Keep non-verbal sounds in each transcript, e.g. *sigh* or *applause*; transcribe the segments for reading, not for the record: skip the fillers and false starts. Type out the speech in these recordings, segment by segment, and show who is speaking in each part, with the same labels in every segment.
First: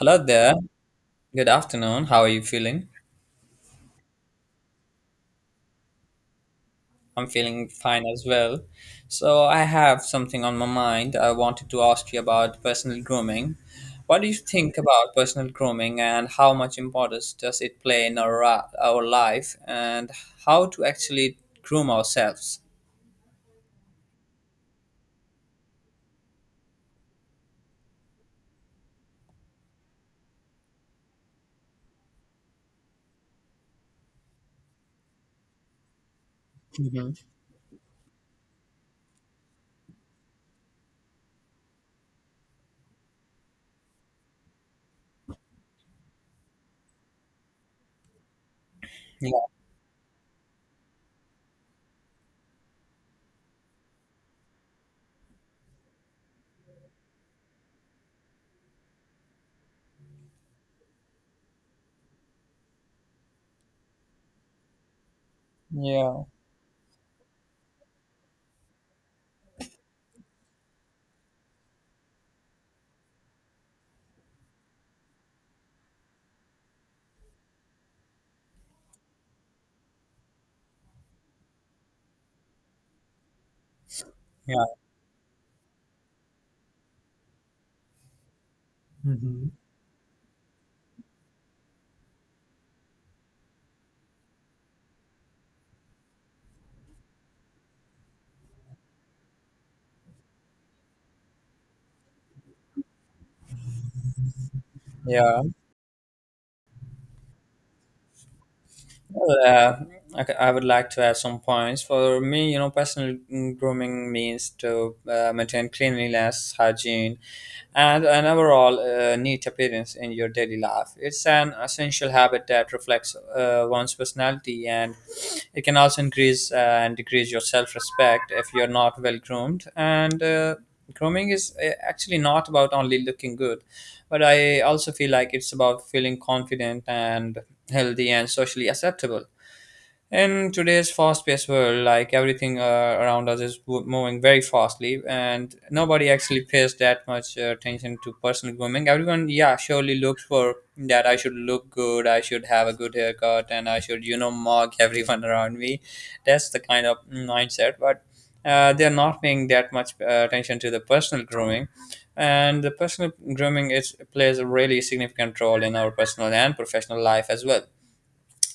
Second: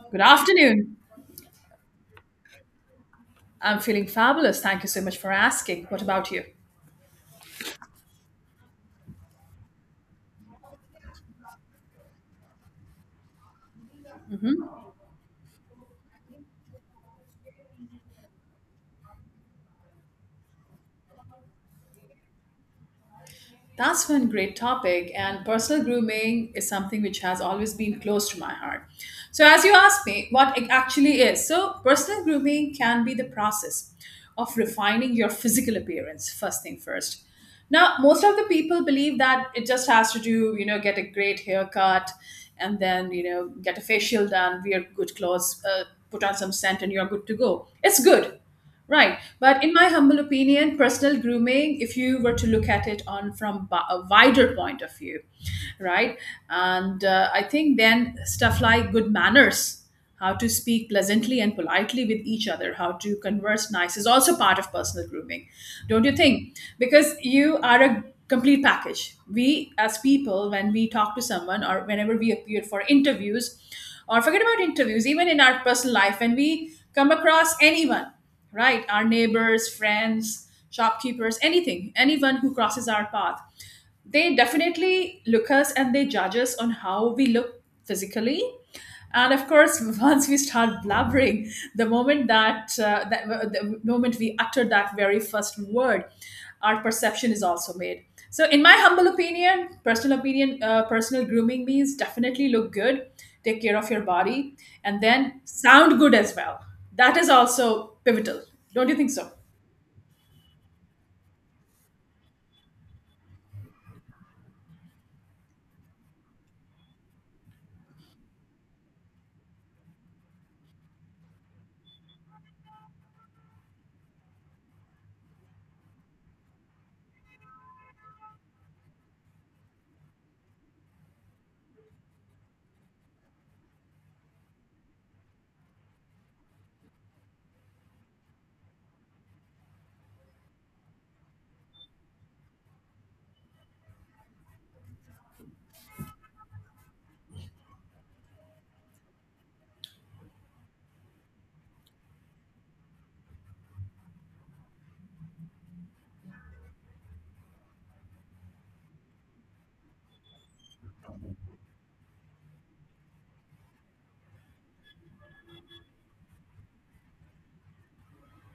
Speaker 1: Hello
Speaker 2: Good
Speaker 1: there.
Speaker 2: afternoon.
Speaker 1: Good afternoon. How are you feeling?
Speaker 2: I'm feeling fabulous. Thank you so much for asking. What about you?
Speaker 1: I'm feeling fine as well. So, I have something on my mind. I wanted to ask you about personal grooming. What do you think about personal grooming and how much importance does it play in our life and how to actually groom ourselves?
Speaker 2: That's one great topic, and personal grooming is something which has always been close to my heart. So, as you asked me what it actually is, so personal grooming can be the process of refining your physical appearance, first thing
Speaker 1: Hmm.
Speaker 2: first. Now, most of the people believe that it just has to do, you know, get a great haircut and then, you know, get a facial done, wear good clothes, put on some scent, and you're good to go. It's good. Right.
Speaker 1: Yeah.
Speaker 2: But in my humble opinion, personal grooming, if you were to look at it on from a wider point of view, right? And I think then stuff like good manners, how to speak pleasantly and politely with each other, how to converse nice is also part of personal grooming, don't you
Speaker 1: Yeah.
Speaker 2: think? Because you are a complete package. We, as people, when we talk to someone or whenever we appear for interviews, or forget about interviews, even in our personal life, when we come across anyone, right? Our neighbors, friends, shopkeepers, anything, anyone who crosses our path, they
Speaker 1: Yeah.
Speaker 2: definitely look us and they judge us on how we look physically, and of
Speaker 1: Hmm.
Speaker 2: course *laughs* once we start blabbering, the moment we utter that very first word, our perception is also made. So in my humble opinion, personal opinion, personal grooming means definitely look good, take care of your body, and then
Speaker 1: Yeah.
Speaker 2: sound good as well. That is also pivotal, don't you think
Speaker 1: Well,
Speaker 2: so?
Speaker 1: I would like to add some points. For me, personal grooming means to maintain cleanliness, hygiene, and an overall neat appearance in your daily life. It's an essential habit that reflects one's personality, and it can also increase and decrease your self-respect if you're not well groomed. And grooming is actually not about only looking good, but I also feel like it's about feeling confident and healthy, and socially acceptable. In today's fast paced world, like everything around us is moving very fastly, and nobody actually pays that much attention to personal grooming. Everyone, yeah, surely looks for that I should look good, I should have a good haircut, and I should, mock everyone *laughs* around me. That's the kind of mindset, but they're not paying that much attention to the personal grooming, and the personal grooming is plays a really significant role in our personal and professional life as well.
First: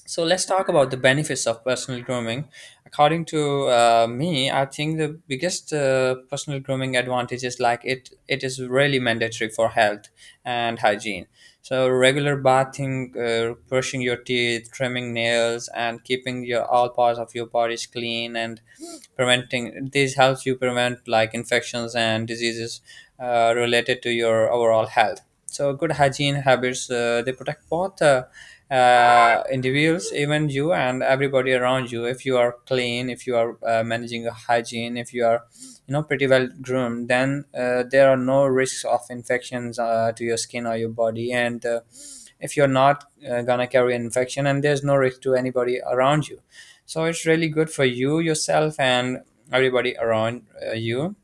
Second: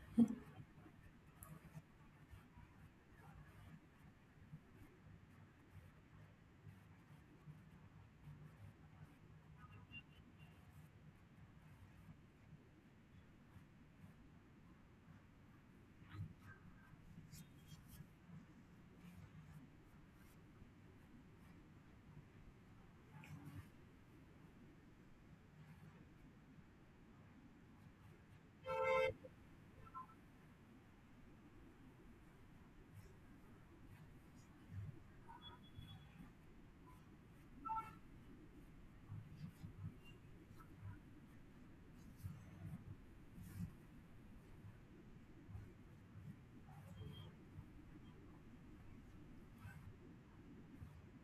Speaker 1: So let's talk about the benefits of personal grooming. According to me, I think the biggest personal grooming advantage is like it is really mandatory for health and hygiene. So regular bathing, brushing your teeth, trimming nails, and keeping your all parts of your bodies clean and preventing this helps you prevent like infections and diseases related to your overall health. So good hygiene habits they protect both. Individuals, even you and everybody around you. If you are clean, if you are managing your hygiene, if you are, pretty well groomed, then there are no risks of infections to your skin or your body. And if you're not gonna carry an infection, and there's no risk to anybody around you, so it's really good for you yourself and everybody around you.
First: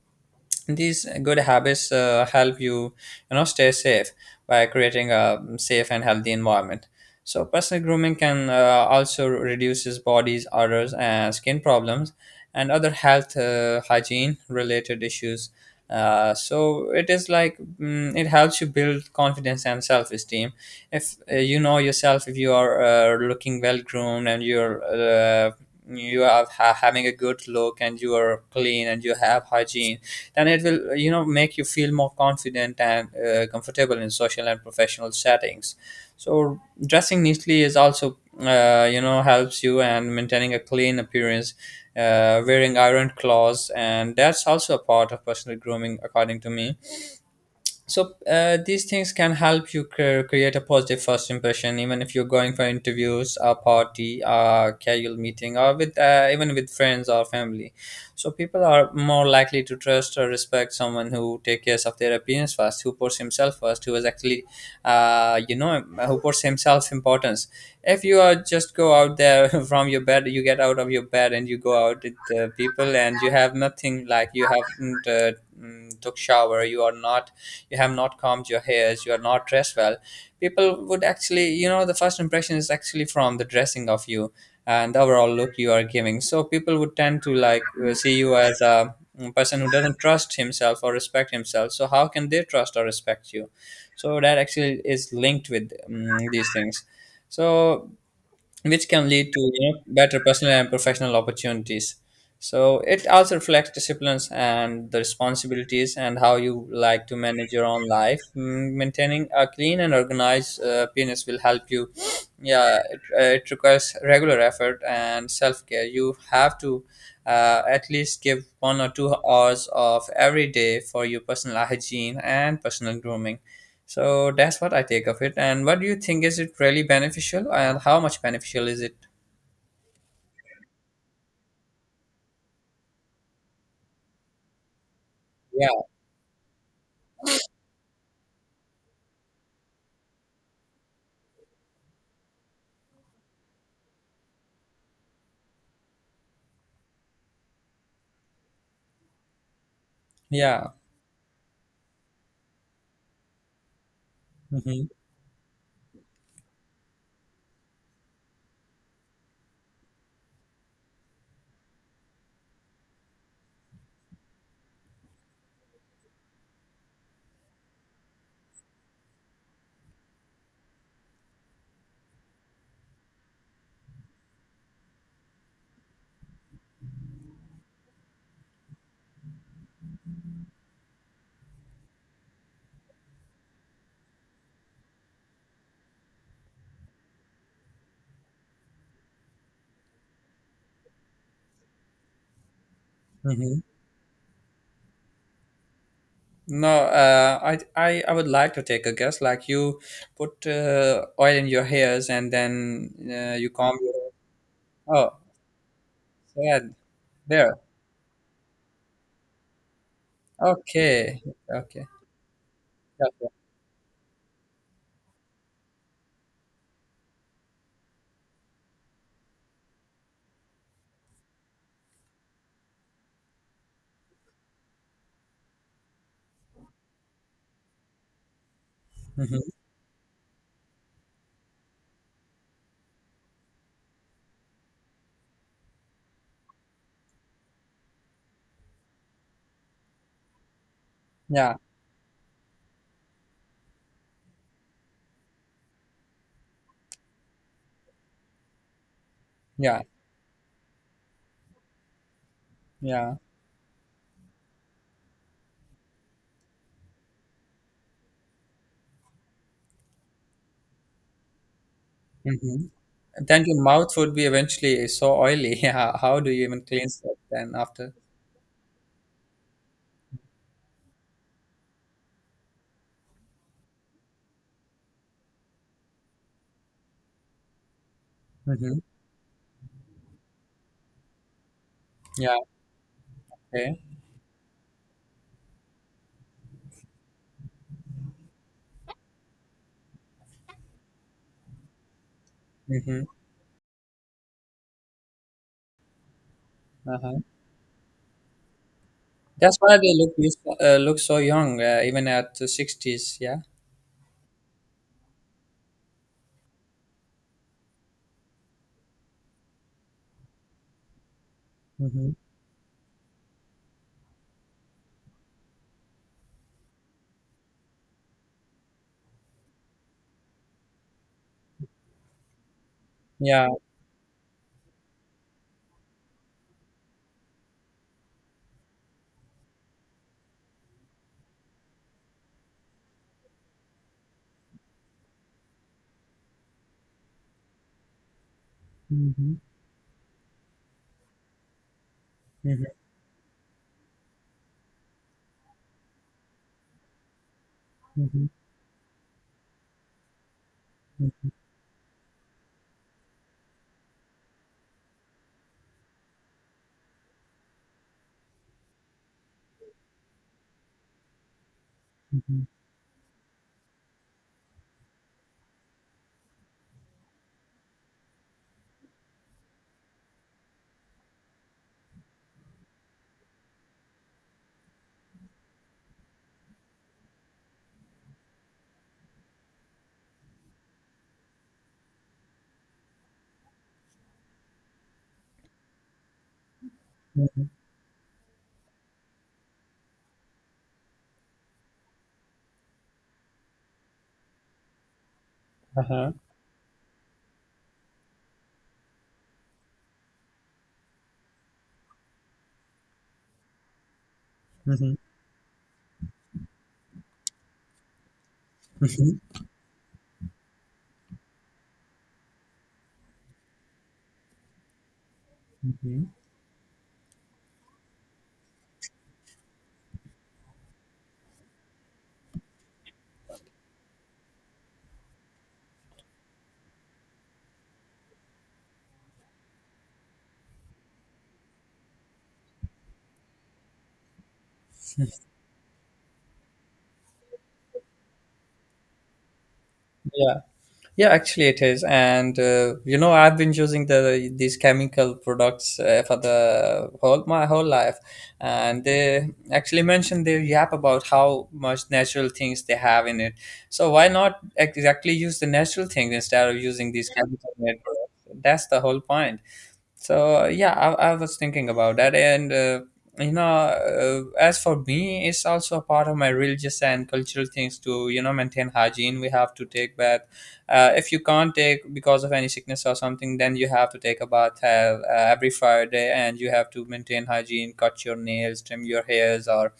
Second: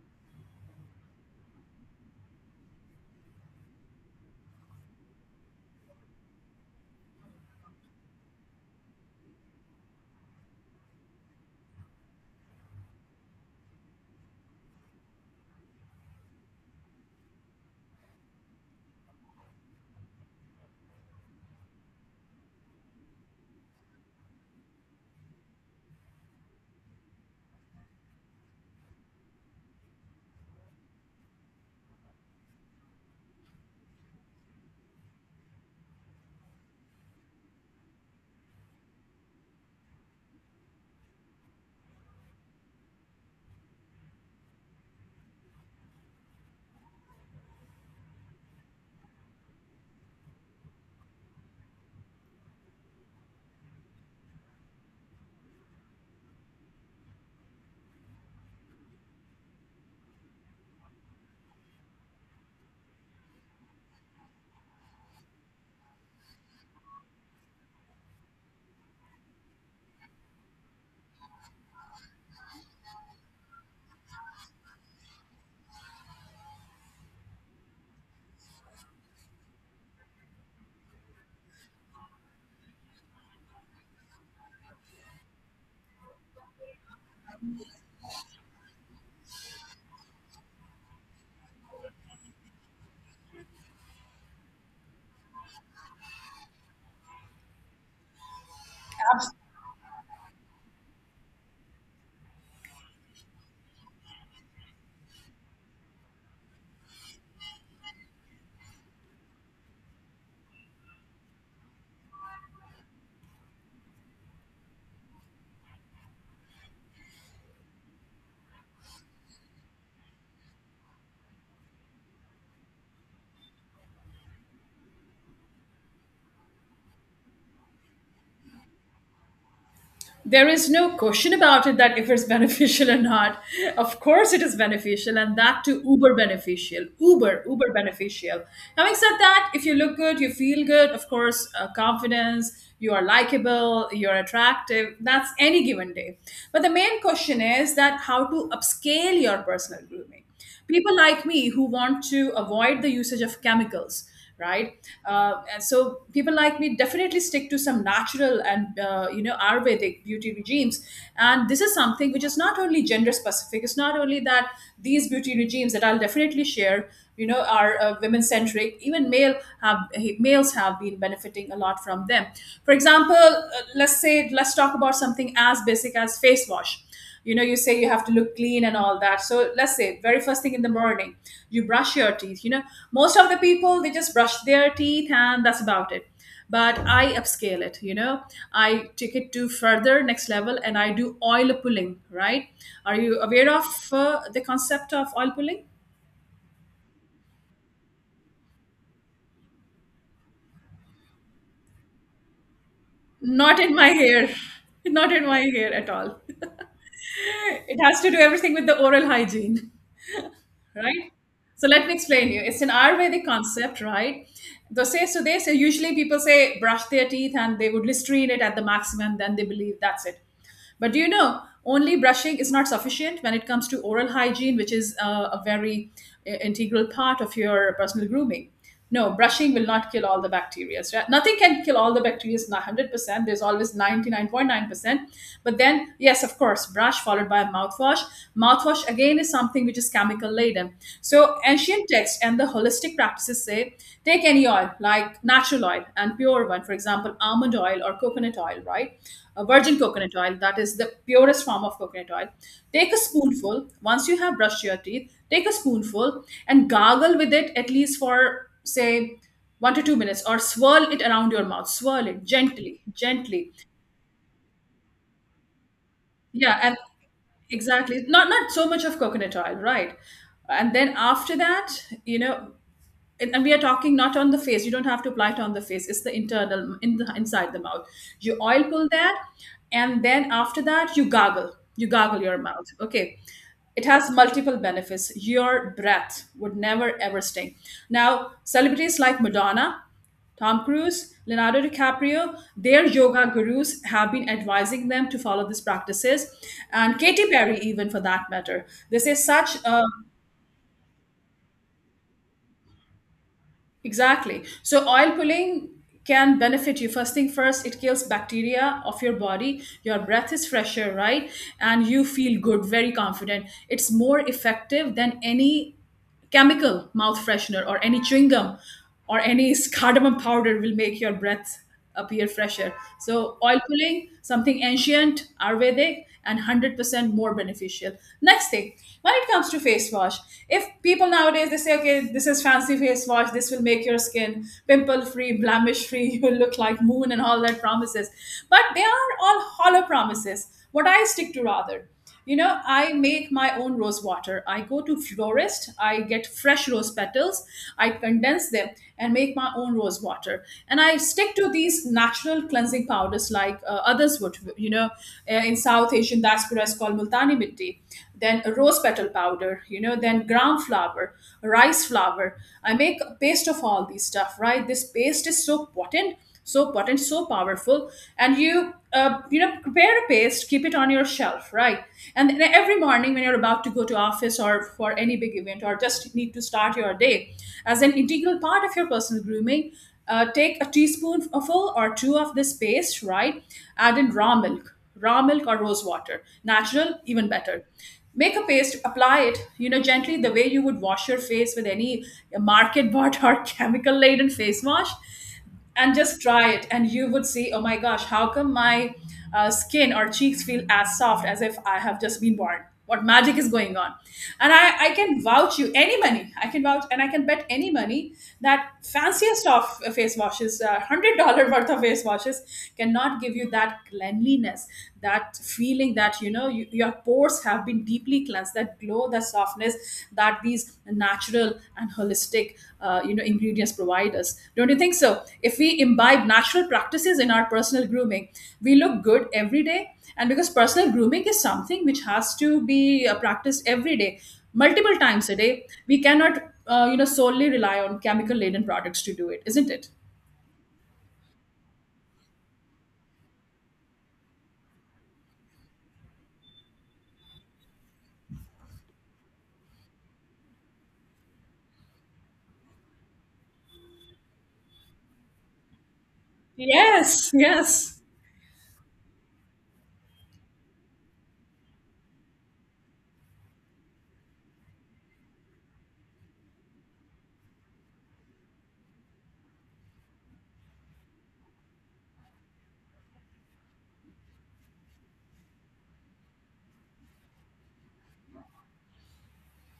Speaker 1: These good habits help you, stay safe by creating a safe and healthy environment. So personal grooming can also reduces body's odors and skin problems and other health hygiene related issues. So it is like it helps you build confidence and self-esteem if you know yourself, if you are looking well groomed and you are having a good look and you are clean and you have hygiene, then it will make you feel more confident and comfortable in social and professional settings. So dressing neatly is also helps you, and maintaining a clean appearance, wearing iron claws, and that's also a part of personal grooming according to me. So these things can help you create a positive first impression, even if you're going for interviews, a party, a casual meeting, or with even with friends or family. So people are more likely to trust or respect someone who take care of their appearance first, who puts himself first, who is actually who puts himself importance. If you are just go out there *laughs* from your bed, you get out of your bed and you go out with people and you have nothing, like you haven't took shower, you have not combed your hairs, you are not dressed well. People would actually the first impression is actually from the dressing of you and the overall look you are giving. So people would tend to like see you as a person who doesn't trust himself or respect himself, so how can they trust or respect you? So that actually is linked with these things, so which can lead to better personal and professional opportunities. So it also reflects disciplines and the responsibilities and how you like to manage your own life. Maintaining a clean and organized penis will help you. Yeah, it requires regular effort and self care. You have to at least give 1 or 2 hours of every day for your personal hygiene and personal grooming. So that's what I take of it. And what do you think? Is it really beneficial? And how much beneficial is it?
Speaker 2: There is no question about it that if it's *laughs* beneficial or not. Of course, it is beneficial, and that
Speaker 1: Yeah,
Speaker 2: too uber beneficial. Uber, uber beneficial. Having said that, if you look good, you feel good, of course, confidence, you are likable, you're attractive. That's any given day. But the main question is that how to upscale your personal grooming.
Speaker 1: yeah.
Speaker 2: People like me who want to avoid the usage of chemicals, right?
Speaker 1: Hmm.
Speaker 2: And so people like me definitely stick to some natural and you know, Ayurvedic beauty regimes. And this is something which is not only gender specific. It's not only that these beauty regimes that I'll definitely share. You know, are women centric. Even have males have been benefiting a lot from them. For example, let's say, let's talk about something as basic as face wash. You know, you say you have to look clean and all that, so let's say, very first thing in the morning, you brush your teeth, you know. Most of the people, they just brush their teeth and that's about it. But I upscale it, you know, I take it to further next level, and I do oil pulling, right? Are you aware
Speaker 1: Hmm.
Speaker 2: of the concept of oil pulling?
Speaker 1: No, I would like to take a guess. Like you put oil in your hairs and then you
Speaker 2: Not in
Speaker 1: comb
Speaker 2: my
Speaker 1: your.
Speaker 2: hair. *laughs* Not
Speaker 1: Oh,
Speaker 2: in my hair at all.
Speaker 1: yeah,
Speaker 2: *laughs*
Speaker 1: there.
Speaker 2: It has to do everything with the oral hygiene, right?
Speaker 1: Okay,
Speaker 2: So
Speaker 1: okay.
Speaker 2: let me explain you. It's an Ayurvedic
Speaker 1: Yeah.
Speaker 2: concept, right? They say, so they say usually people say brush their teeth and they would listerine it at the maximum, then they believe that's it. But do you know, only brushing is not sufficient when it comes to oral hygiene, which is a very integral part of your personal grooming. No,
Speaker 1: Mm-hmm.
Speaker 2: brushing will not kill all the bacteria, right? Nothing can kill all the bacteria, not 100%. There's always 99.9%. But then yes, of course, brush followed by a mouthwash. Mouthwash again is something which is chemical laden. So
Speaker 1: Yeah,
Speaker 2: ancient texts and the holistic practices say, take any oil like natural oil and pure one, for example, almond oil or coconut oil, right? A virgin
Speaker 1: yeah,
Speaker 2: coconut oil, that is the purest form of coconut oil. Take a
Speaker 1: yeah.
Speaker 2: spoonful once you have brushed your teeth, take a spoonful and gargle with it at least for say 1 to 2 minutes, or swirl it around your mouth, swirl it
Speaker 1: Hmm.
Speaker 2: gently,
Speaker 1: Then
Speaker 2: gently.
Speaker 1: your mouth would be eventually so oily. *laughs* Yeah, how do you
Speaker 2: Yeah,
Speaker 1: even
Speaker 2: and
Speaker 1: cleanse that then after?
Speaker 2: exactly, not not so much of coconut oil, right? And then after that, you know, and we are talking not on the face, you don't have to apply it on the face, it's the internal, in the inside the mouth, you oil
Speaker 1: Hmm.
Speaker 2: pull that. And then after that, you gargle, you gargle
Speaker 1: Yeah.
Speaker 2: your mouth, okay?
Speaker 1: Okay.
Speaker 2: It has multiple benefits. Your breath would never ever stink. Now, celebrities like Madonna, Tom Cruise, Leonardo DiCaprio, their
Speaker 1: Mm-hmm.
Speaker 2: yoga gurus have been advising them to follow these practices. And
Speaker 1: Uh-huh.
Speaker 2: Katy Perry, even for that matter. This is
Speaker 1: That's
Speaker 2: such
Speaker 1: why
Speaker 2: a...
Speaker 1: they look so young, even at the 60s. Yeah.
Speaker 2: Exactly. So oil pulling can benefit you. First thing first, it kills bacteria of your body. Your breath is fresher, right? And you
Speaker 1: Mm-hmm.
Speaker 2: feel good, very confident. It's more effective than any chemical mouth freshener or any chewing gum or any cardamom powder will make your breath appear fresher. So
Speaker 1: Yeah.
Speaker 2: oil pulling, something ancient, Ayurvedic, and 100% more beneficial. Next thing, when it comes to face wash, if people nowadays they say, okay, this is fancy face wash, this will make your skin pimple free, blemish free, *laughs* you will look like moon and all that promises. But they are
Speaker 1: Mm-hmm.
Speaker 2: all hollow promises. What I stick to rather, you know,
Speaker 1: Hmm.
Speaker 2: I make my own rose water. I go to florist, I get fresh rose petals, I
Speaker 1: Mm-hmm.
Speaker 2: condense them, and make my own rose water. And I stick to these natural cleansing powders like, others would, you know, in South Asian diaspora, it's called multani mitti, then a rose petal powder, you know, then ground flower, rice
Speaker 1: Mm
Speaker 2: flour.
Speaker 1: hmm.
Speaker 2: I make a paste of all these stuff, right? This paste is so potent, so potent, so powerful. And you, you know, prepare a paste, keep it on your shelf, right? And then every morning when you're about to go to office or for any big event or just need to start your day, as an integral part of your personal grooming, take a teaspoonful or two of this paste, right? Add in raw milk or rose water. Natural, even better. Make a paste, apply it, you know, gently the way you would wash your face with any market bought or *laughs* chemical laden face wash, and
Speaker 1: Uh-huh.
Speaker 2: just try it and you would see, oh my gosh, how come my skin or cheeks feel as soft as if I have just been born? What magic is going on? And I
Speaker 1: Mm-hmm.
Speaker 2: can vouch you any money, I can vouch and I can bet any money that fanciest of face washes, $100 worth of face washes cannot give you that cleanliness, that feeling
Speaker 1: Mm-hmm.
Speaker 2: that, you know, you, your pores have been deeply cleansed, that glow, that softness that these natural and holistic you know, ingredients provide us. Don't you think so, if we imbibe natural practices in our personal grooming, we look good every day? And because personal grooming is something which has to be practiced every day, multiple times a day, we cannot you know, solely rely on chemical laden products to do it, isn't it?
Speaker 1: Yeah, yeah. Actually, it is, and I've been using these chemical products for the whole my whole life, and they actually mentioned their yap about how much natural things they have in it. So why not exactly use the natural things instead of using these
Speaker 2: Yes,
Speaker 1: chemical made
Speaker 2: yes.
Speaker 1: products? That's the whole point. So yeah, I was thinking about that, and as for me it's also a part of my religious and cultural things to maintain hygiene. We have to take bath. Uh, if you can't take because of any sickness or something, then you have to take a bath every Friday, and you have to maintain hygiene, cut your nails, trim your hairs, or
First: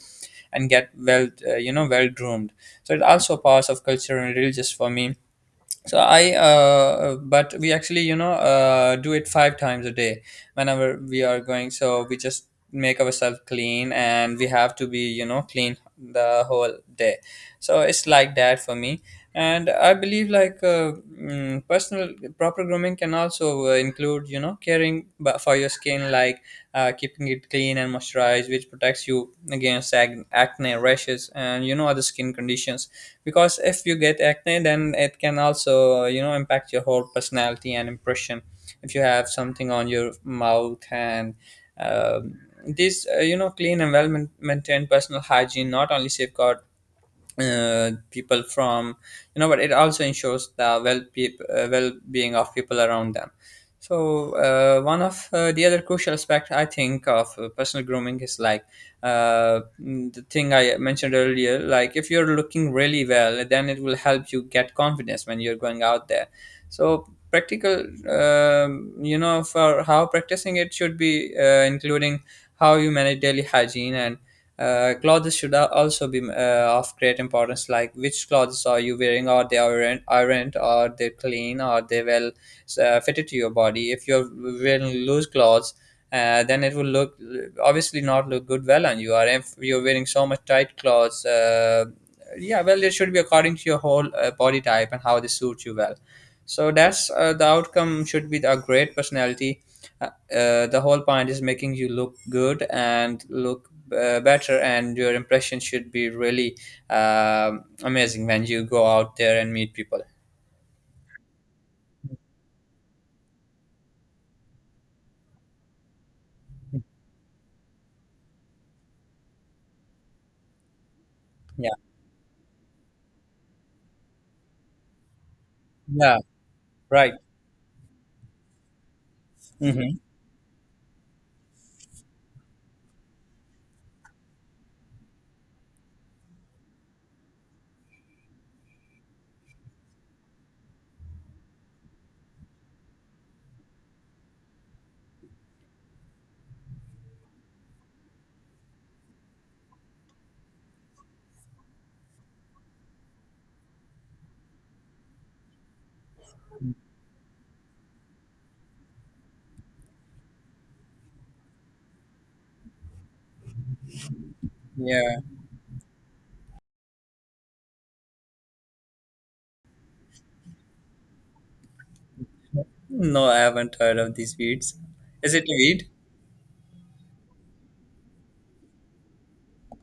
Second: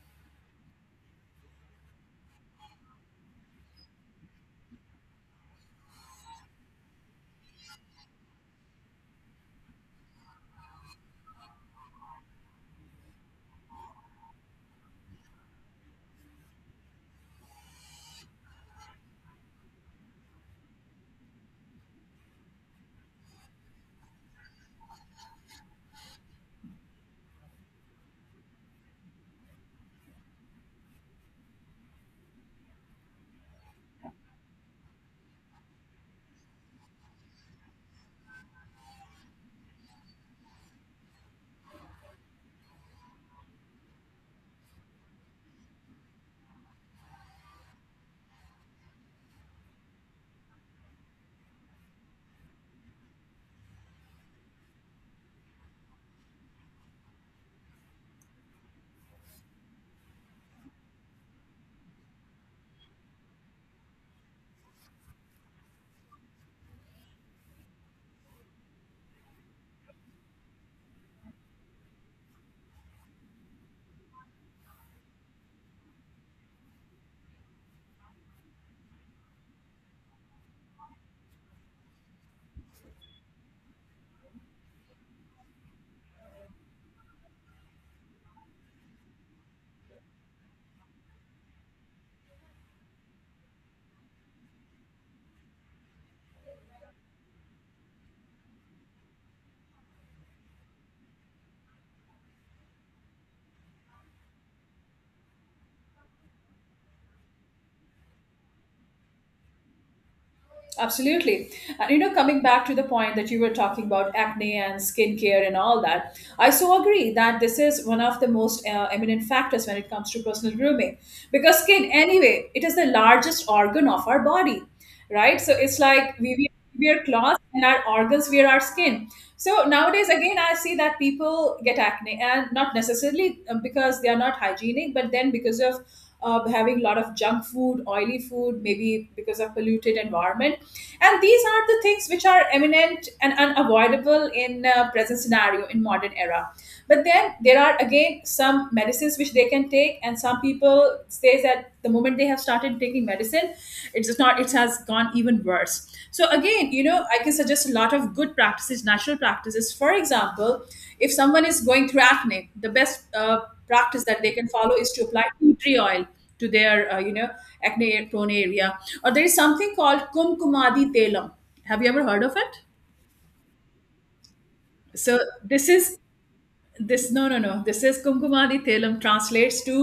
Speaker 1: and get well well groomed. So it also parts of culture and religious for me. So I but we actually do it 5 times a day whenever we are going. So we just make ourselves clean and we have to be clean the whole day. So it's like that for me. And I believe like personal proper grooming can also include caring for your skin, like keeping it clean and moisturized, which protects you against acne, rashes, and other skin conditions. Because if you get acne then it can also impact your whole personality and impression if you have something on your mouth. And um, this clean and well maintained personal hygiene not only safeguard people from but it also ensures the well-being of people around them. So one of the other crucial aspect I think of personal grooming is like the thing I mentioned earlier, like if you're looking really well, then it will help you get confidence when you're going out there. So practical for how practicing it should be including how you manage daily hygiene, and clothes should also be of great importance, like which clothes are you wearing? Are they ironed? Are they clean? Are they well fitted to your body? If you're wearing loose clothes, then it will look obviously not look good well on you. Or if you're wearing so much tight clothes, yeah, well, it should be according to your whole body type and how they suit you well. So that's the outcome should be a great personality. Uh, the whole point is making you look good and look better, and your impression should be really amazing when you go out there and meet people.
Speaker 2: Absolutely. And you know, coming back to the point that you were talking about acne and skincare and all that, I so agree that this is one of the most eminent factors when it comes to personal grooming. Because
Speaker 1: Yeah,
Speaker 2: skin, anyway, it is the largest organ of our body, right? So it's
Speaker 1: yeah.
Speaker 2: like we wear
Speaker 1: Right.
Speaker 2: cloths and our organs wear our skin. So
Speaker 1: Hmm.
Speaker 2: nowadays, again, I see that people get acne, and not necessarily because they are not hygienic, but then because of having a lot of junk food, oily food, maybe because of polluted environment, and these are the things which are eminent and unavoidable in present scenario in modern era. But then there are again some medicines which they can take, and some people say that the moment they have started taking medicine, it's just not, it has gone even worse. So again, you know, I can suggest a lot of good practices, natural practices. For example, if someone is going through acne, the best practice that they can follow is to
Speaker 1: Yeah.
Speaker 2: apply tea tree oil to their you know, acne prone area. Or there is something called kumkumadi telam, have you ever heard of it?
Speaker 1: No, I haven't heard of these weeds.
Speaker 2: So
Speaker 1: Is it a
Speaker 2: this
Speaker 1: weed?
Speaker 2: is this no, no, no, this is kumkumadi thalam, translates to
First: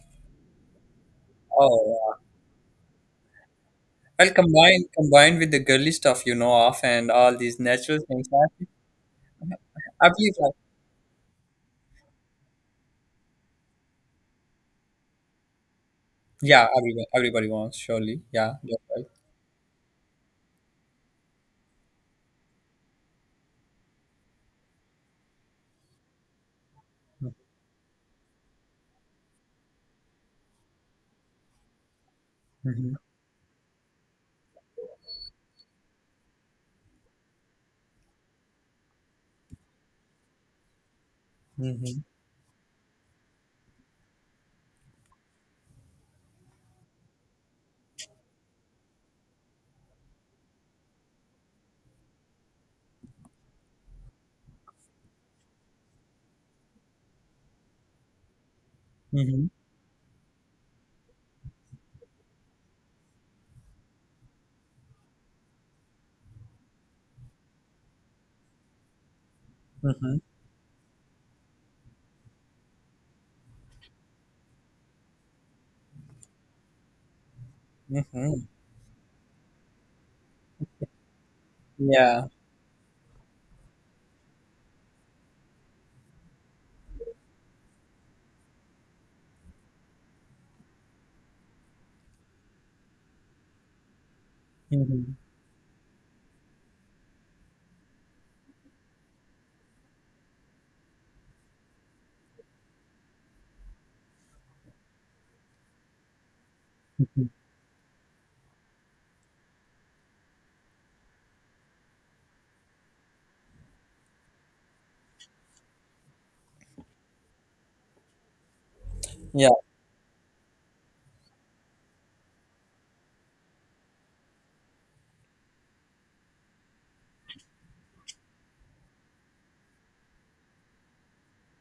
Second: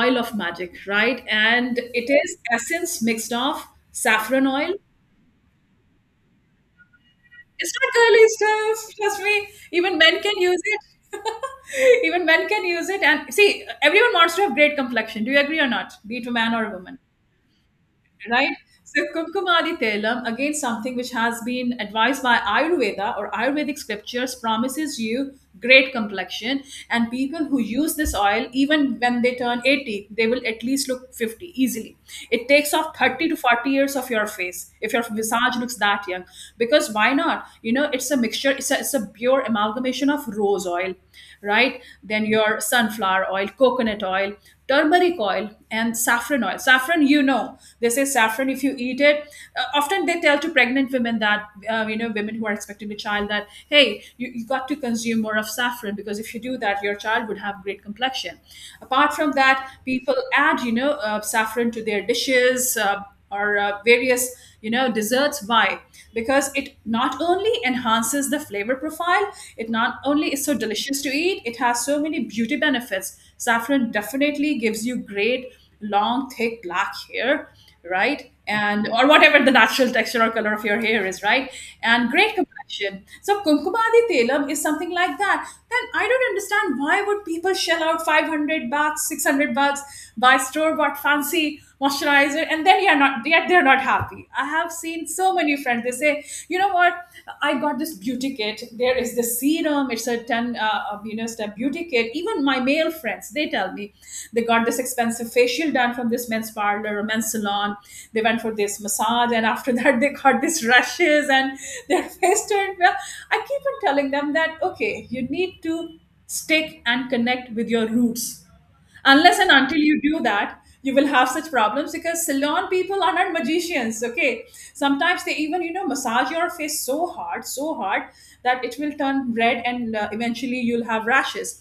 Speaker 2: oil of magic, right? And
Speaker 1: Oh,
Speaker 2: it
Speaker 1: yeah.
Speaker 2: is essence mixed of
Speaker 1: Well,
Speaker 2: saffron oil.
Speaker 1: combined with the girly stuff of and all these
Speaker 2: It's not
Speaker 1: natural things.
Speaker 2: girly stuff, trust me, even
Speaker 1: I
Speaker 2: men
Speaker 1: believe
Speaker 2: can
Speaker 1: like,
Speaker 2: use it. *laughs* Even men can use it, and see, everyone wants to have great complexion, do you agree or not, be it a man or
Speaker 1: yeah,
Speaker 2: a woman,
Speaker 1: everybody wants, surely. Yeah,
Speaker 2: right?
Speaker 1: that's right.
Speaker 2: So Kumkumadi Telam, again, something which has been advised by Ayurveda or Ayurvedic scriptures promises you great complexion. And people who use this oil, even when they turn 80, they will at least look 50 easily. It takes
Speaker 1: Mm-hmm.
Speaker 2: off 30 to 40 years of your face if your visage looks that young. Because why not? You know, it's a mixture. It's a pure amalgamation of rose oil, right?
Speaker 1: Mm-hmm.
Speaker 2: Then your sunflower oil, coconut oil, turmeric oil, and saffron oil. Saffron, you know, they say saffron, if you eat it, often they tell to pregnant women that, you know, women who are expecting a child that, hey, you got to consume more of saffron because if you do that, your child would have great complexion. Apart from
Speaker 1: Mm-hmm.
Speaker 2: that, people add, you know, saffron to their dishes. Or various desserts. Why? Because it not only enhances the flavor profile, it not
Speaker 1: Mm-hmm.
Speaker 2: only is so delicious to eat, it has so many beauty benefits. Saffron definitely gives you great long thick black hair, right?
Speaker 1: Mm-hmm.
Speaker 2: And or whatever the natural texture or color of your hair is, right? And
Speaker 1: Yeah.
Speaker 2: great fashion. So Kumkumadi Telam is something like that. Then I don't understand why would people shell out $500, $600, buy store-bought fancy moisturizer, and then you're not, yet they're not happy. I have seen
Speaker 1: Mm-hmm.
Speaker 2: so many friends, they say, you know what, I got this beauty kit. There is this serum. It's a 10 done, step beauty kit. Even my male friends, they tell me they got this expensive facial done from this men's parlor or men's salon. They went for this massage, and after *laughs* that, they got these rashes and their *laughs* face turned. Well, I keep on telling them that okay, you need to stick and connect with your roots. Unless
Speaker 1: Yeah.
Speaker 2: and until you do that, you will have such problems because salon people are not magicians. Okay, sometimes they even massage your face so hard that it will turn red and eventually you'll have rashes.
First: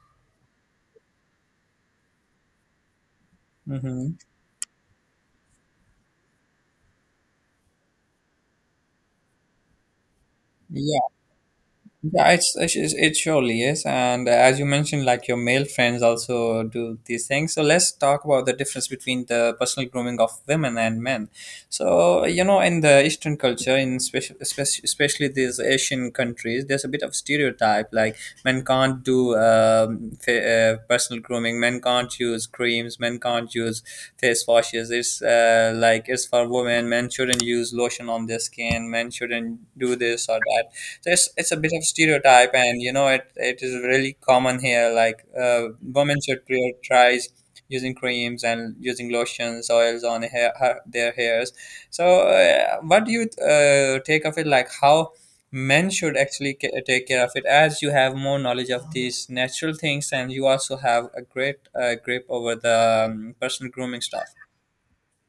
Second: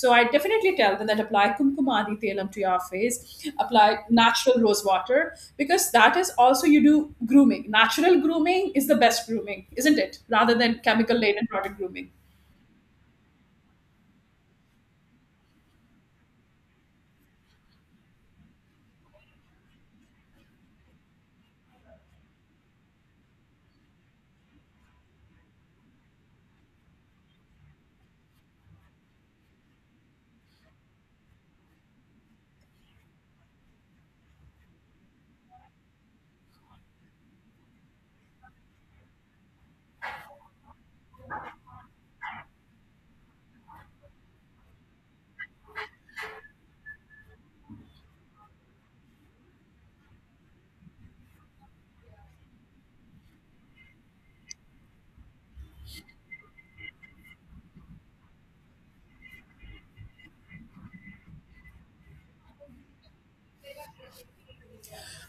Speaker 2: So I definitely tell them that apply Kumkumadi Telam to your face, apply
Speaker 1: Mm-hmm.
Speaker 2: natural rose water, because that is also, you do grooming. Natural grooming is the best grooming, isn't it, rather than
Speaker 1: Yeah.
Speaker 2: chemical laden product grooming.
Speaker 1: Yeah, it surely is, and as you mentioned, like your male friends also do these things. So let's talk about the difference between the personal grooming of women and men. So in the Eastern culture, in especially these Asian countries, there's a bit of stereotype like men can't do personal grooming, men can't use creams, men can't use face washes. It's like it's for women. Men shouldn't use lotion on their skin. Men shouldn't do this or that, so it's a bit of stereotype, and you know it is really common here. Like, women should prioritize using creams and using lotions, oils on hair, their hairs. So what do you take of it? Like, how men should actually take care of it, as you have more knowledge of these natural things and you also have a great grip over the personal grooming stuff.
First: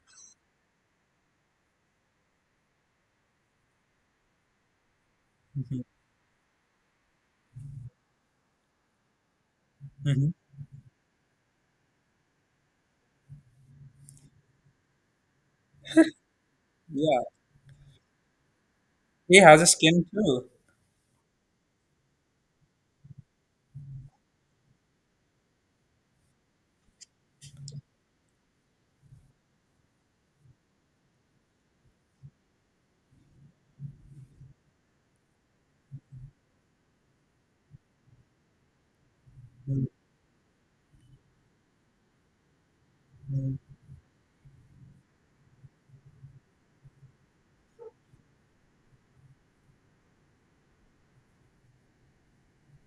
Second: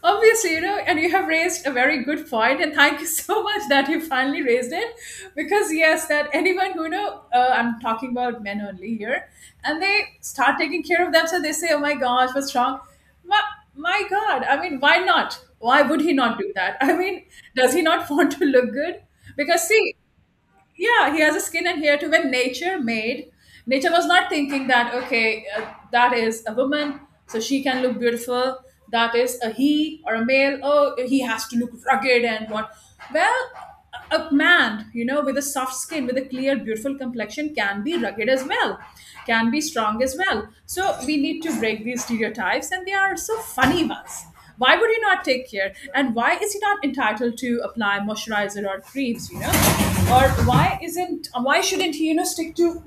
Speaker 2: Obviously, and you have raised a very good point, and thank you *laughs* so much that you finally raised it. Because
Speaker 1: Hmm.
Speaker 2: yes, that anyone who I'm talking about men only here, and they
Speaker 1: Hmm.
Speaker 2: start taking care of themselves, they say, oh my gosh, what's wrong? My, my god, I mean, why not? Why would he not do that? *laughs* I
Speaker 1: Yeah,
Speaker 2: mean, does he not *laughs* want to look good?
Speaker 1: he has
Speaker 2: Because
Speaker 1: a
Speaker 2: see,
Speaker 1: skin too.
Speaker 2: yeah, he has a skin and hair too. When nature made, nature was not thinking that okay, that is a woman so she can look beautiful, that is a he or a male, oh he has to look rugged and what? Well, a man, you know, with a soft skin, with a clear beautiful complexion, can be rugged as well, can be strong as well. So we need to break these stereotypes, and they are so
Speaker 1: Mhm.
Speaker 2: funny ones. Why would he not take care? And why is he not entitled to apply moisturizer or creams? You know, or why isn't? Why shouldn't he? You know, stick to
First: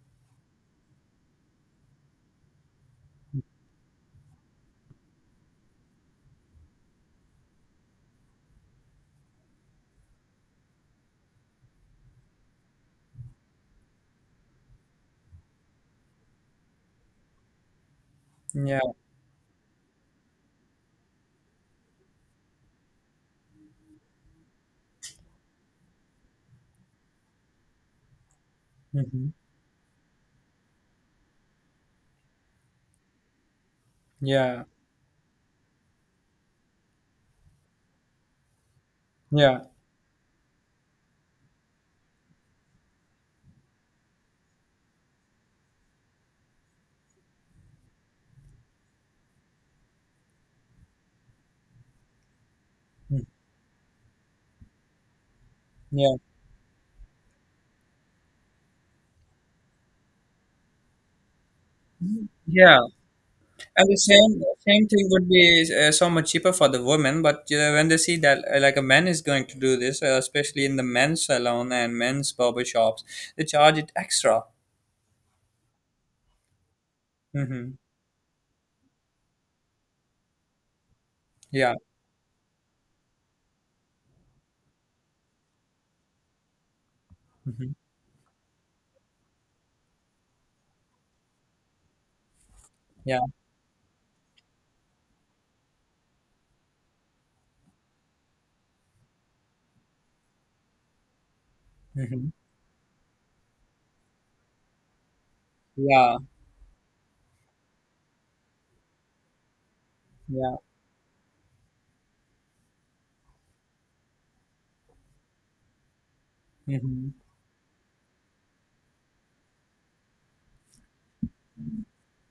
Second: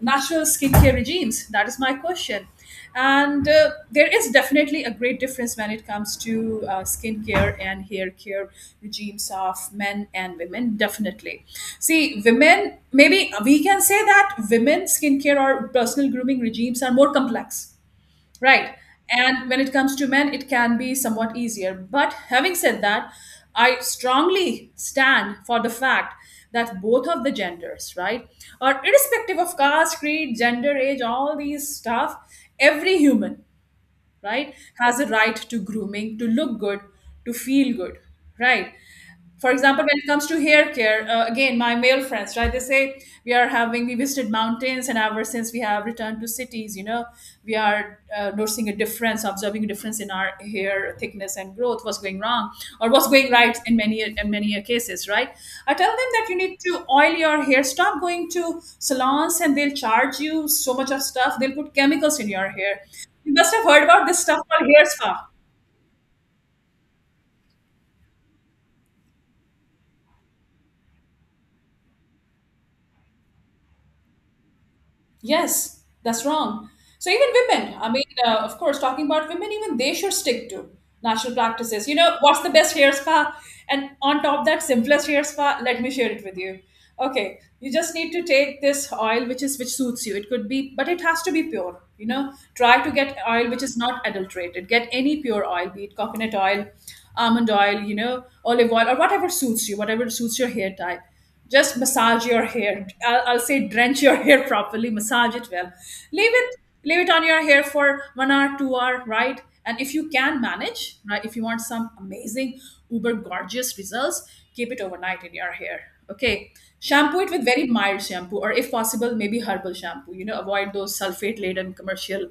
Speaker 2: natural skincare regimes? That is my question. And there is definitely a great difference when it comes to skincare and hair care regimes of men and women. Definitely. See, women, maybe we can say that women skincare or personal grooming regimes are more complex. Right.
Speaker 1: Yeah.
Speaker 2: And when it comes to men, it can be somewhat easier. But having said that, I strongly stand for the fact that both of the genders, right, or
Speaker 1: Hmm.
Speaker 2: irrespective of caste, creed, gender, age, all these stuff, every human, right,
Speaker 1: Yeah.
Speaker 2: has a right to grooming, to look good, to feel good, right? For
Speaker 1: Yeah.
Speaker 2: example, when it comes to hair care, again, my male friends, right, they say we are having we visited mountains, and ever since we have returned to cities, we are noticing a difference, observing a difference in our hair thickness and growth. What's going wrong or what's
Speaker 1: Mm.
Speaker 2: going right in many cases, right? I tell them
Speaker 1: Yeah,
Speaker 2: that you need to oil your hair, stop going to salons, and they'll charge you so much of stuff, they'll put chemicals in your
Speaker 1: yeah,
Speaker 2: hair. You must have heard
Speaker 1: and the
Speaker 2: about this
Speaker 1: same
Speaker 2: stuff called hair
Speaker 1: same thing
Speaker 2: spa.
Speaker 1: would be so much cheaper for the women. But when they see that, like a man is going to do this, especially in the men's salon and men's barber shops, they charge it extra.
Speaker 2: Yes, that's wrong. So even
Speaker 1: Mm-hmm.
Speaker 2: women, I mean, of course, talking about women, even they should stick to natural
Speaker 1: Yeah.
Speaker 2: practices. You know, what's the best hair spa? And on top of that, simplest hair spa. Let me share it with you. Okay,
Speaker 1: Hmm.
Speaker 2: you just need to take this oil which suits you. It could be, but it has to be pure. You know, try to get
Speaker 1: Yeah.
Speaker 2: oil which is not adulterated. Get any pure oil, be it coconut oil, almond oil, you know, olive oil, or whatever suits you, whatever suits your hair type. Just massage
Speaker 1: Hmm.
Speaker 2: your hair. I'll say drench your *laughs* hair properly, massage it well.
Speaker 1: Yeah.
Speaker 2: Leave it, leave it on your hair for 1 hour, 2 hour, right? And if you can
Speaker 1: Yeah.
Speaker 2: manage, right, if you want some amazing, uber gorgeous results, keep it overnight in your hair. Okay.
Speaker 1: Hmm.
Speaker 2: Shampoo it with very mild shampoo, or if possible, maybe herbal shampoo. You know, avoid those sulfate laden commercial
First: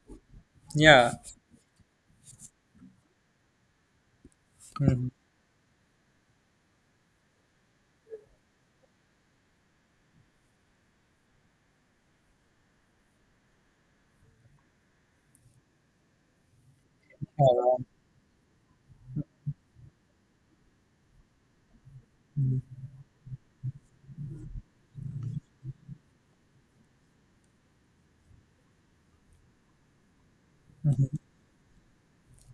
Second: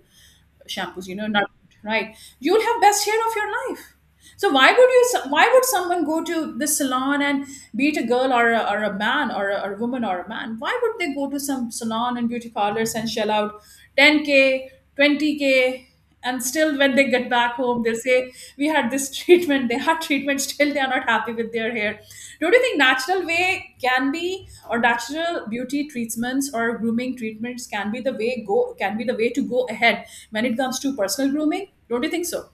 Speaker 2: shampoos,
Speaker 1: Yeah.
Speaker 2: not, right? You'll have best hair of your life. So
Speaker 1: Hmm.
Speaker 2: why would someone go to the salon and be it a girl or a man or a woman or a man, why would they go to some salon and beauty parlors and shell out 10k 20k and still when they get back home they'll say we had this *laughs* treatment, they had treatment, still they are not happy with their hair. Don't you think natural way can be, or natural beauty treatments or grooming treatments can be the way to go ahead when it comes to personal grooming? Don't you think so?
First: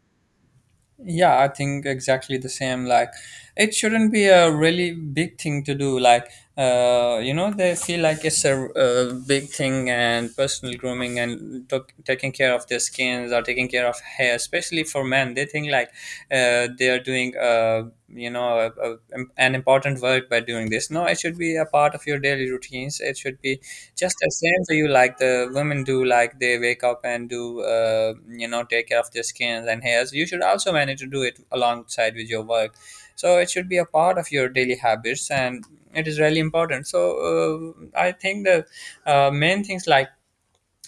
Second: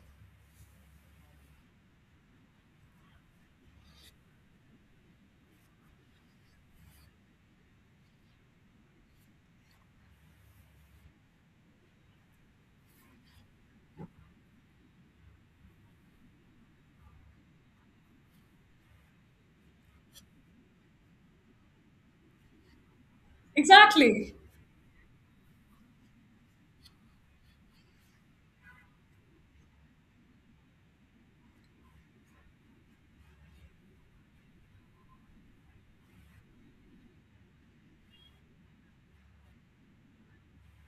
Speaker 1: Yeah, I think exactly the same. Like, it shouldn't be a really big thing to do. Like, you know, they feel like it's a, uh, big thing, and personal grooming and took taking care of their skins or taking care of hair, especially for men. They think like they are doing, you know, an important work by doing this. No, it should be a part of your daily routines. It should be just the
Speaker 2: Exactly.
Speaker 1: same for you, like the women do, like they wake up and do, you know, take care of their skins and hairs. You should also manage to do it alongside with your work. So it should be a part of your daily habits, and it is really important. So I think the main things, like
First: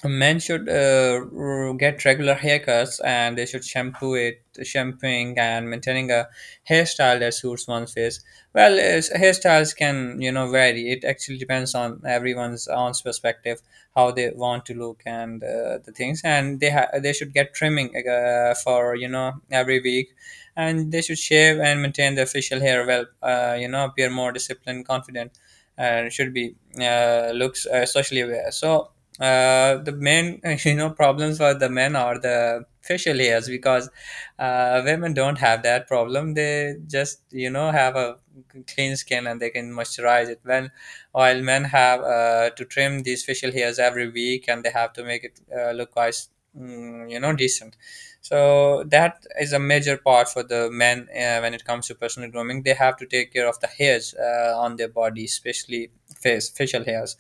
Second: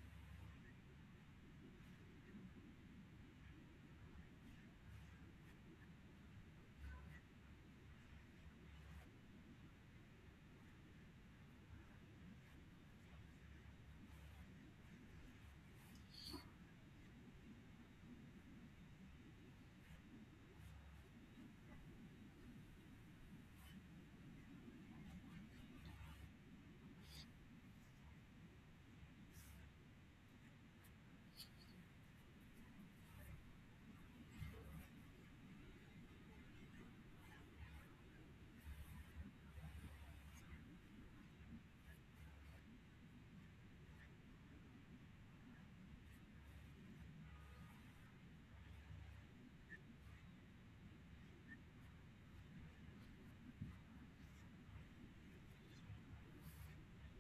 Speaker 1: men should get regular haircuts, and they should shampooing and maintaining a hairstyle that suits one's face well. Hairstyles can, you know, vary. It actually depends on everyone's own perspective, how they want to look, and the things, and they should get trimming, for, you know, every week. And they should shave and maintain their facial hair well, you know, appear more disciplined, confident, and should be, looks, socially aware. So the main *laughs* you know problems for the men are the facial hairs, because women don't have that problem. They just, you know, have a clean skin and they can moisturize it, when while men have, to trim these facial hairs every week, and they have to make it, look quite you know, decent. So that is a major part for the men, when it comes to personal grooming. They have to take care of the hairs, on their body, especially face facial hairs.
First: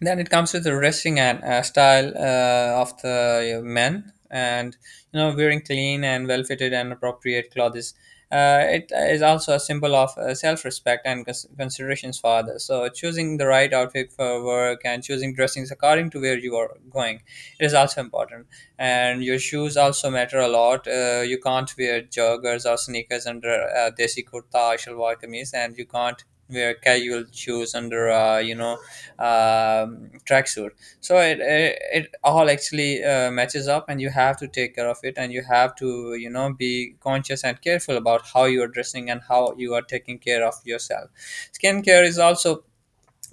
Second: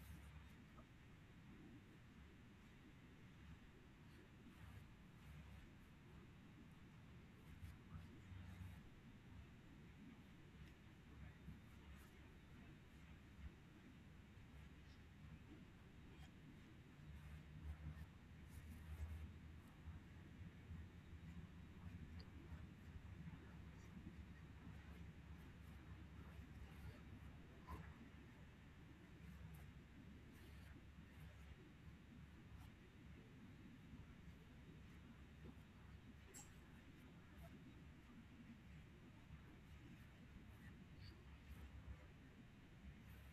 Speaker 1: Then it comes with the dressing and, style, of the, men, and you know, wearing clean and well fitted and appropriate clothes. Uh, it is also a symbol of, self-respect and considerations for others. So choosing the right outfit for work and choosing dressings according to where you are going, it is also important. And your shoes also matter a lot. Uh, you can't wear joggers or sneakers under, desi kurta or shalwar kameez, and you can't wear casual shoes under, you know, tracksuit. So it it all actually, matches up, and you have to take care of it, and you have to, you know, be conscious and careful about how you are dressing and how you are taking care of yourself. Skincare is also,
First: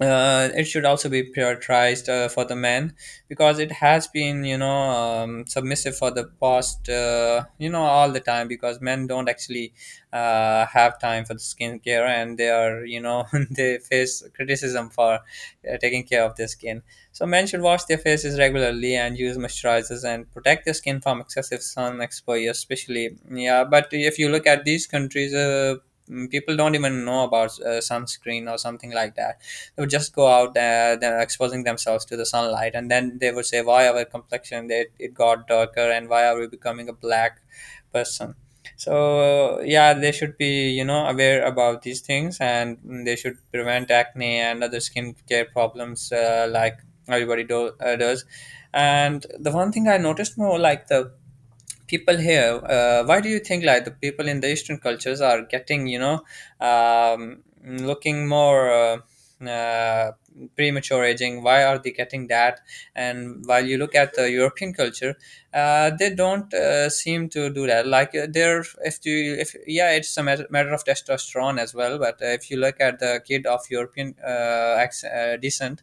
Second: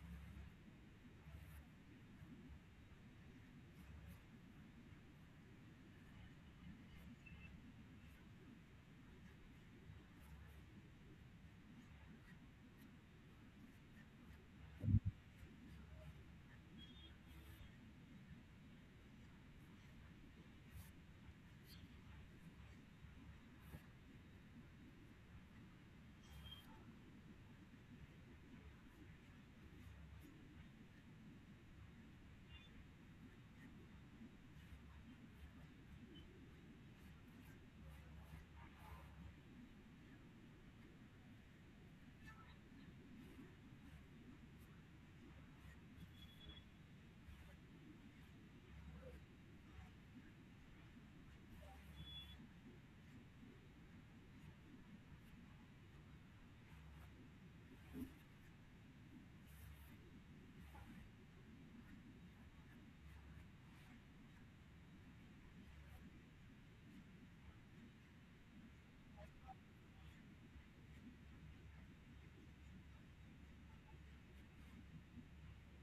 Speaker 1: it should also be prioritized, for the men, because it has been, you know, submissive for the past, you know, all the time, because men don't actually, have time for the skincare, and they are, you know, *laughs* they face criticism for, taking care of their skin. So men should wash their faces regularly and use moisturizers and protect their skin from excessive sun exposure, especially. Yeah, but if you look at these countries, mm, people don't even know about, sunscreen or something like that. They would just go out, they're exposing themselves to the sunlight, and then they would say, why our complexion, it got darker and why are we becoming a black person. So yeah, they should be, you know, aware about these things, and they should prevent acne and other skincare problems, like everybody does. And the one thing I noticed more, like the people here, why do you think like the people in the Eastern cultures are getting, you know, looking more, uh, premature aging? Why are they getting that? And while you look at the European culture, they don't, seem to do that. Like, they're, if you if, yeah, it's a matter of testosterone as well, but if you look at the kid of European, descent,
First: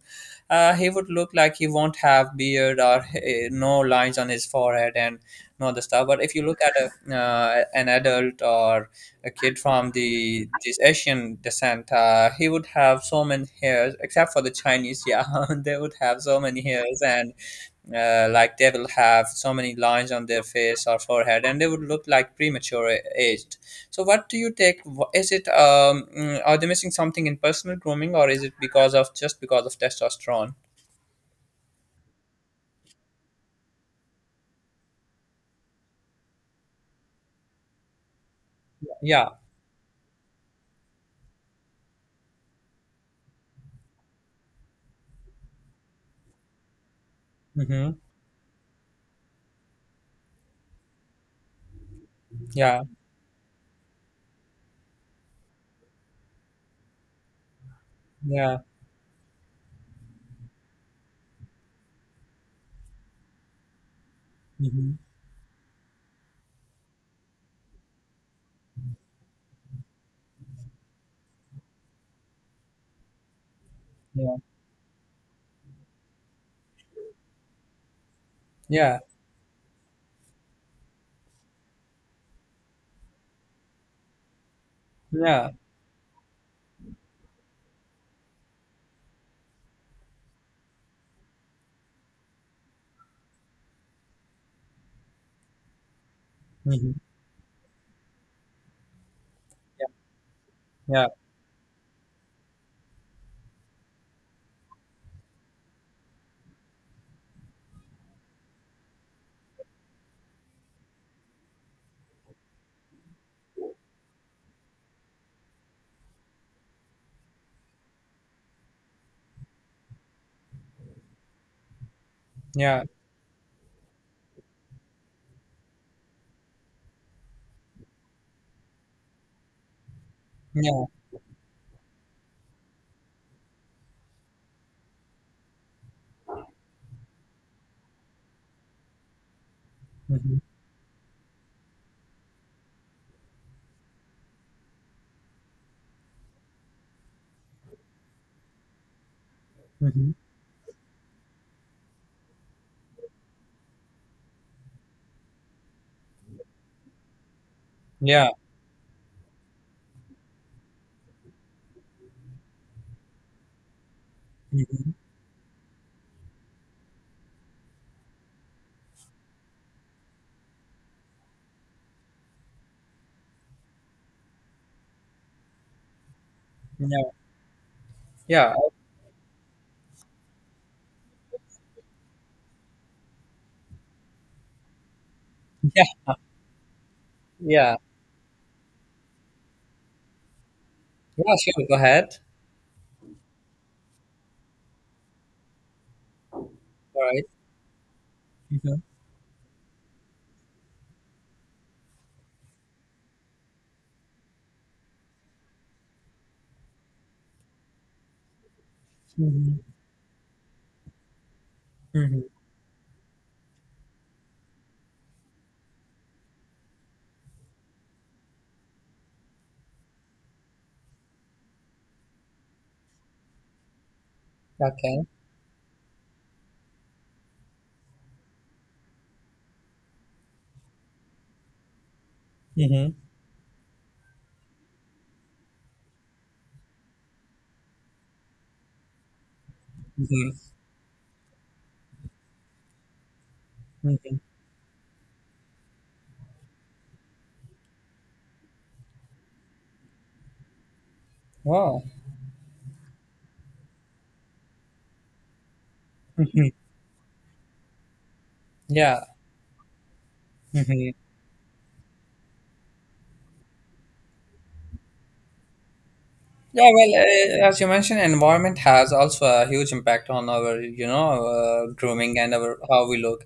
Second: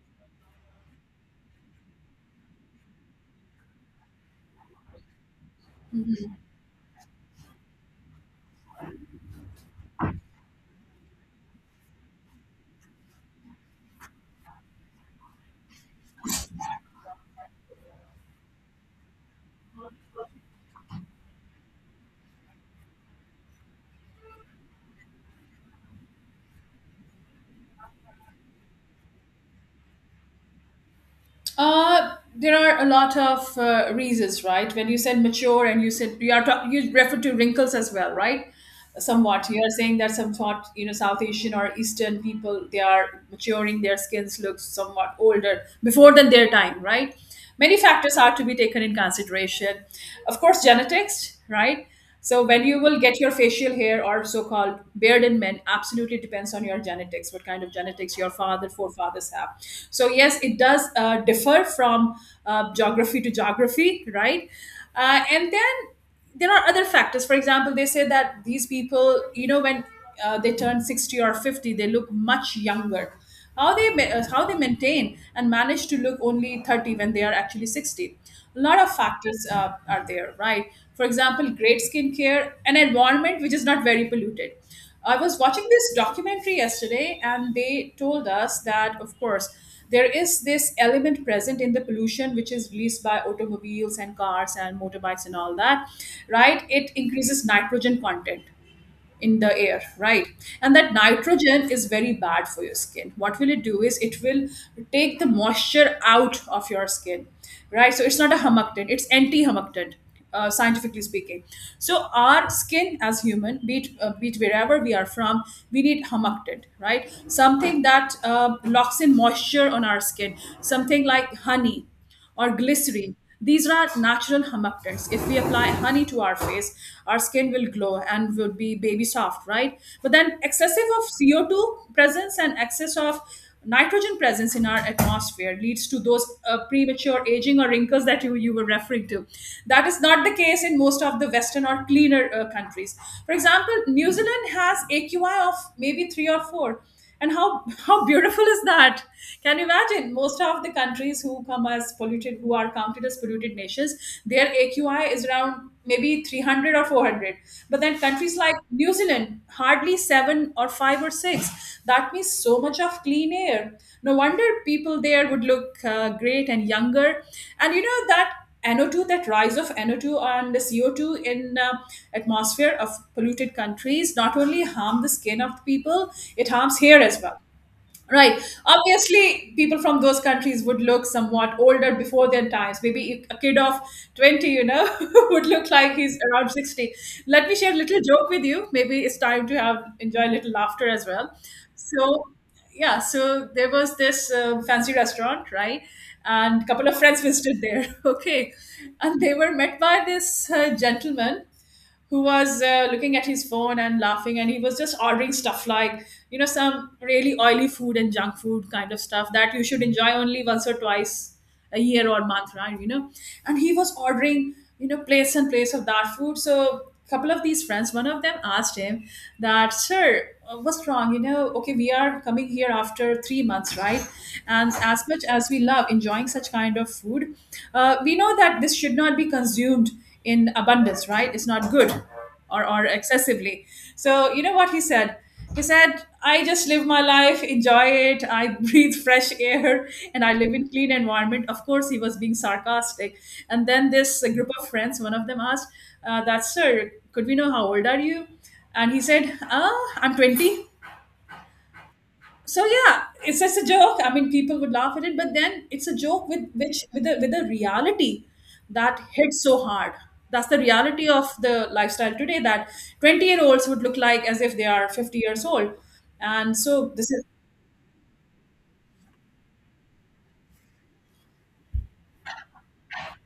Speaker 1: he would look like, he won't have beard, or no lines on his forehead, and not the star. But if you look at a, an adult or a kid from the this Asian descent, he would have so many hairs, except for the Chinese, yeah, *laughs* they would have so many hairs, and like they will have so many lines on their face or forehead, and they would look like premature aged. So what do you take, is it um, mm, are they missing something in personal grooming, or is it because of, just because of testosterone?
Speaker 2: There are a lot of reasons, right? When you said mature and you said you refer to wrinkles as well, right?
Speaker 1: Yeah.
Speaker 2: Somewhat, you are saying that somewhat, South Asian or Eastern people, they are maturing, their skins look somewhat older before than their time, right? Many
Speaker 1: Mm-hmm.
Speaker 2: factors are to be taken in consideration. Of course, genetics, right? So when
Speaker 1: Yeah.
Speaker 2: you will get your facial hair or so-called beard in men, absolutely depends on your genetics, what kind of genetics your
Speaker 1: Yeah.
Speaker 2: father, forefathers have. So yes, it does differ from geography to geography, right?
Speaker 1: Mm-hmm.
Speaker 2: And then there are other factors. For example, they say that these people, when they turn 60 or 50, they look much younger. How they ma- uh,
Speaker 1: Yeah.
Speaker 2: how they maintain and manage to look only 30 when they are actually 60. A lot of
Speaker 1: Yeah.
Speaker 2: factors are there, right? For example, great skincare, an environment which is not very polluted. I was
Speaker 1: Yeah.
Speaker 2: watching this documentary yesterday, and they told us that, of course, there is this element present in the pollution which is released by automobiles and cars and motorbikes and all that, right?
Speaker 1: Mm-hmm.
Speaker 2: It increases nitrogen content in the air,
Speaker 1: Yeah,
Speaker 2: right? And that
Speaker 1: yeah,
Speaker 2: nitrogen is very bad for your skin. What will it do is, it will take the moisture out of your skin, right? So it's not a humectant, it's anti humectant, scientifically speaking. So our skin as human, be it wherever we are from, we need humectant, right? Something that locks in moisture on our skin, something like honey or glycerin. These are natural humectants. If we apply honey to our face, our skin will glow and will be baby soft, right? But then excessive
Speaker 1: yeah.
Speaker 2: of CO2 presence and excess of nitrogen presence in our atmosphere leads to those premature aging or wrinkles that you were referring to. That is not the
Speaker 1: Mhm.
Speaker 2: case in most of the Western or cleaner countries. For example, New Zealand has AQI of maybe three or four. And how beautiful is that? Can you imagine?
Speaker 1: Mhm.
Speaker 2: Most of the countries who come as polluted, who are counted as polluted nations, their AQI is around maybe 300 or 400. But then
Speaker 1: Yeah.
Speaker 2: countries like New Zealand, hardly seven or five or six. That means so much of clean air. No wonder
Speaker 1: Mhm.
Speaker 2: people there would look great and younger. And you know that NO2, that rise of NO2 and the CO2 in atmosphere of polluted countries not only harm the skin of the people, it harms hair
Speaker 1: Yeah.
Speaker 2: as well. Right.
Speaker 1: Yeah,
Speaker 2: Obviously, people from those countries would look somewhat older before their times. Maybe a kid of 20, *laughs* would look
Speaker 1: yeah,
Speaker 2: like he's around 60. Let me share
Speaker 1: yeah,
Speaker 2: a little joke with you. Maybe it's time to have enjoy a little laughter as
Speaker 1: yeah.
Speaker 2: well.
Speaker 1: Sure, go ahead.
Speaker 2: So, yeah, so there was this fancy restaurant, right? And a couple of
Speaker 1: All
Speaker 2: friends
Speaker 1: right.
Speaker 2: visited there. *laughs* Okay.
Speaker 1: Mhm.
Speaker 2: And they were met by this gentleman who was looking at his phone and laughing, and he was just ordering stuff like some really oily food and junk food kind of stuff that
Speaker 1: Mhm.
Speaker 2: you should enjoy only once or twice a year or
Speaker 1: Mhm.
Speaker 2: month, right, and he was ordering plates and plates of that food. So a couple of these friends, one of them asked him that sir, what's wrong? Okay, we are coming here after 3 months, right? And as
Speaker 1: Okay.
Speaker 2: much as we love enjoying such kind of food, we know that this should not be consumed in abundance, right? It's not good or
Speaker 1: Mhm.
Speaker 2: excessively. So, you know what he said? He said, I just live my life, enjoy it. I *laughs* breathe fresh air and
Speaker 1: Mhm.
Speaker 2: I live in clean environment. Of course, he was being sarcastic. And then
Speaker 1: Mhm.
Speaker 2: this group of friends, one of them asked, that, sir, could we know how old are you? And he said, ah, I'm 20.
Speaker 1: Wow.
Speaker 2: So yeah, it's just a joke. I mean, people would laugh at it, but then it's a joke with a reality that
Speaker 1: Yeah.
Speaker 2: hits so hard. That's the
Speaker 1: Mhm.
Speaker 2: reality of the lifestyle today that 20-year-olds would look like as if they are 50 years old. And
Speaker 1: Yeah,
Speaker 2: so
Speaker 1: well,
Speaker 2: this is...
Speaker 1: as you mentioned, environment has also a huge impact on our, you know, grooming and our how we look.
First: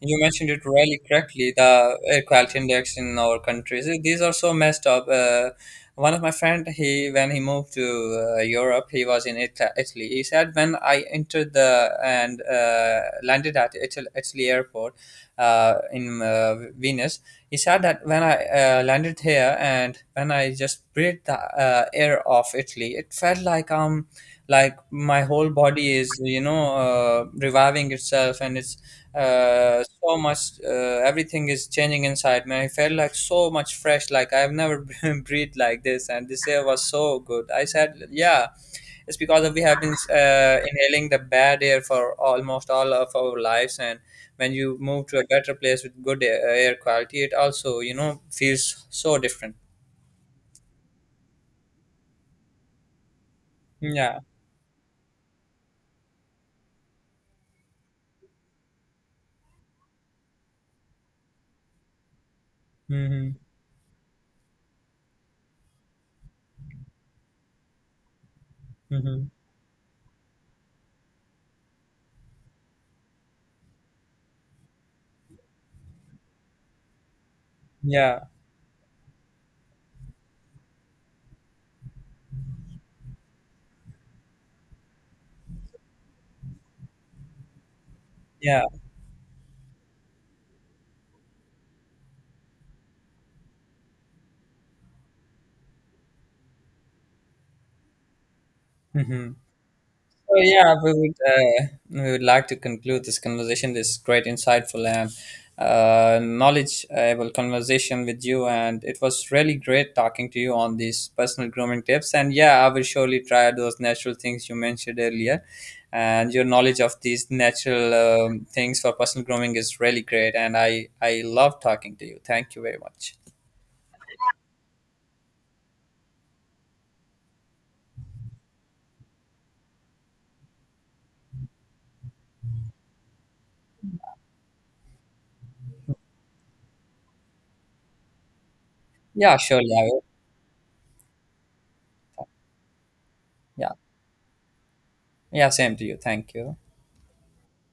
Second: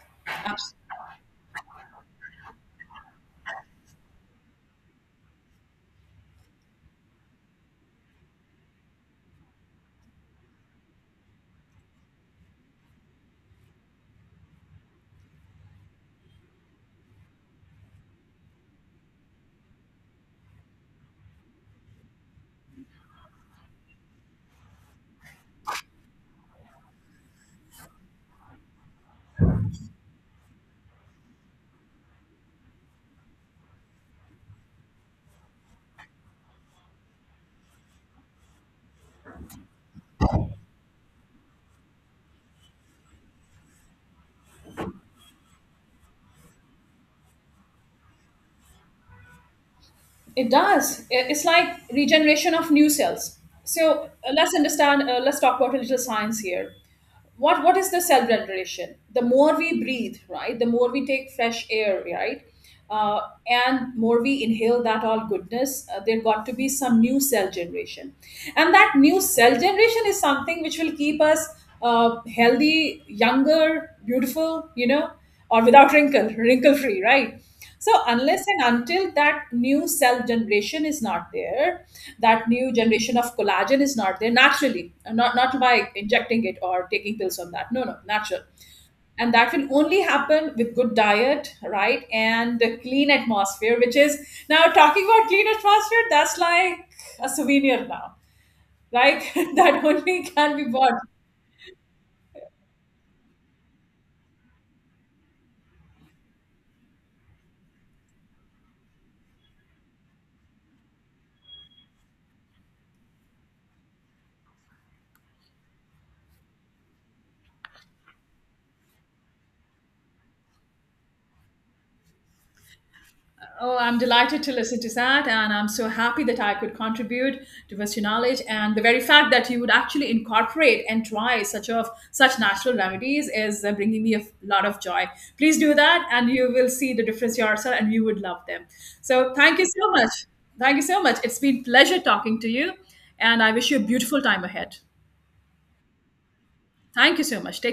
Speaker 1: You mentioned it really correctly. The air quality index in our countries, eh, these are so messed up. One of my friend, he when he moved to, Europe, he was in Italy. He said, when I entered the, and landed at Italy airport, in, Venice, he said that when I, landed here, and when I just breathed the, air of Italy, it felt like, um, like my whole body is, you know, reviving itself, and it's, so much, everything is changing inside me. I felt like so much fresh, like I've never *laughs* been breathed like this, and this air was so good. I said, yeah, it's because we have been, inhaling the bad air for almost all of our lives, and when you move to a better place with good air quality, it also, you know, feels so different.
Speaker 2: It does. It's like regeneration of new cells. So
Speaker 1: Yeah.
Speaker 2: let's understand. Let's talk about a little science here. What is the cell regeneration? The more we breathe, right? The more we take fresh air, right? Uh,
Speaker 1: Mm-hmm.
Speaker 2: and more we inhale that all goodness, there got to be some new cell generation, and that new
Speaker 1: Mm-hmm.
Speaker 2: cell generation is something which will keep us healthy, younger, beautiful, or without wrinkle, wrinkle free, right? So
Speaker 1: Yeah.
Speaker 2: unless and until that new cell generation is not there, that new generation of collagen is not there naturally, not by injecting it or taking pills on that. No, no, natural.
Speaker 1: Yeah.
Speaker 2: And that will only happen with good diet, right? And the clean atmosphere, which is now talking about clean atmosphere, that's like a souvenir now.
Speaker 1: Mm-hmm.
Speaker 2: Like *laughs* that only
Speaker 1: So
Speaker 2: can be
Speaker 1: yeah, we
Speaker 2: bought.
Speaker 1: would, we would like to conclude this conversation, this great, insightful, and knowledgeable conversation with you. And it was really great talking to you on these personal grooming tips. And yeah, I will surely try those natural things you mentioned earlier. And your knowledge of these natural, things for personal grooming is really great. And I love talking to you. Thank you very much.
Speaker 2: Oh, I'm delighted to listen to that, and I'm so happy that I could contribute to your knowledge. And the very fact that you would actually incorporate and try such of such natural remedies is bringing me a lot of joy. Please do that, and you will see the difference yourself, and you would love them. So,
Speaker 1: Yeah,
Speaker 2: thank you
Speaker 1: surely I
Speaker 2: so
Speaker 1: will.
Speaker 2: much. Thank you so much. It's been pleasure talking to you, and I wish
Speaker 1: Yeah,
Speaker 2: you a beautiful time ahead.
Speaker 1: yeah, same to you. Thank you.
Speaker 2: Thank you so much. Take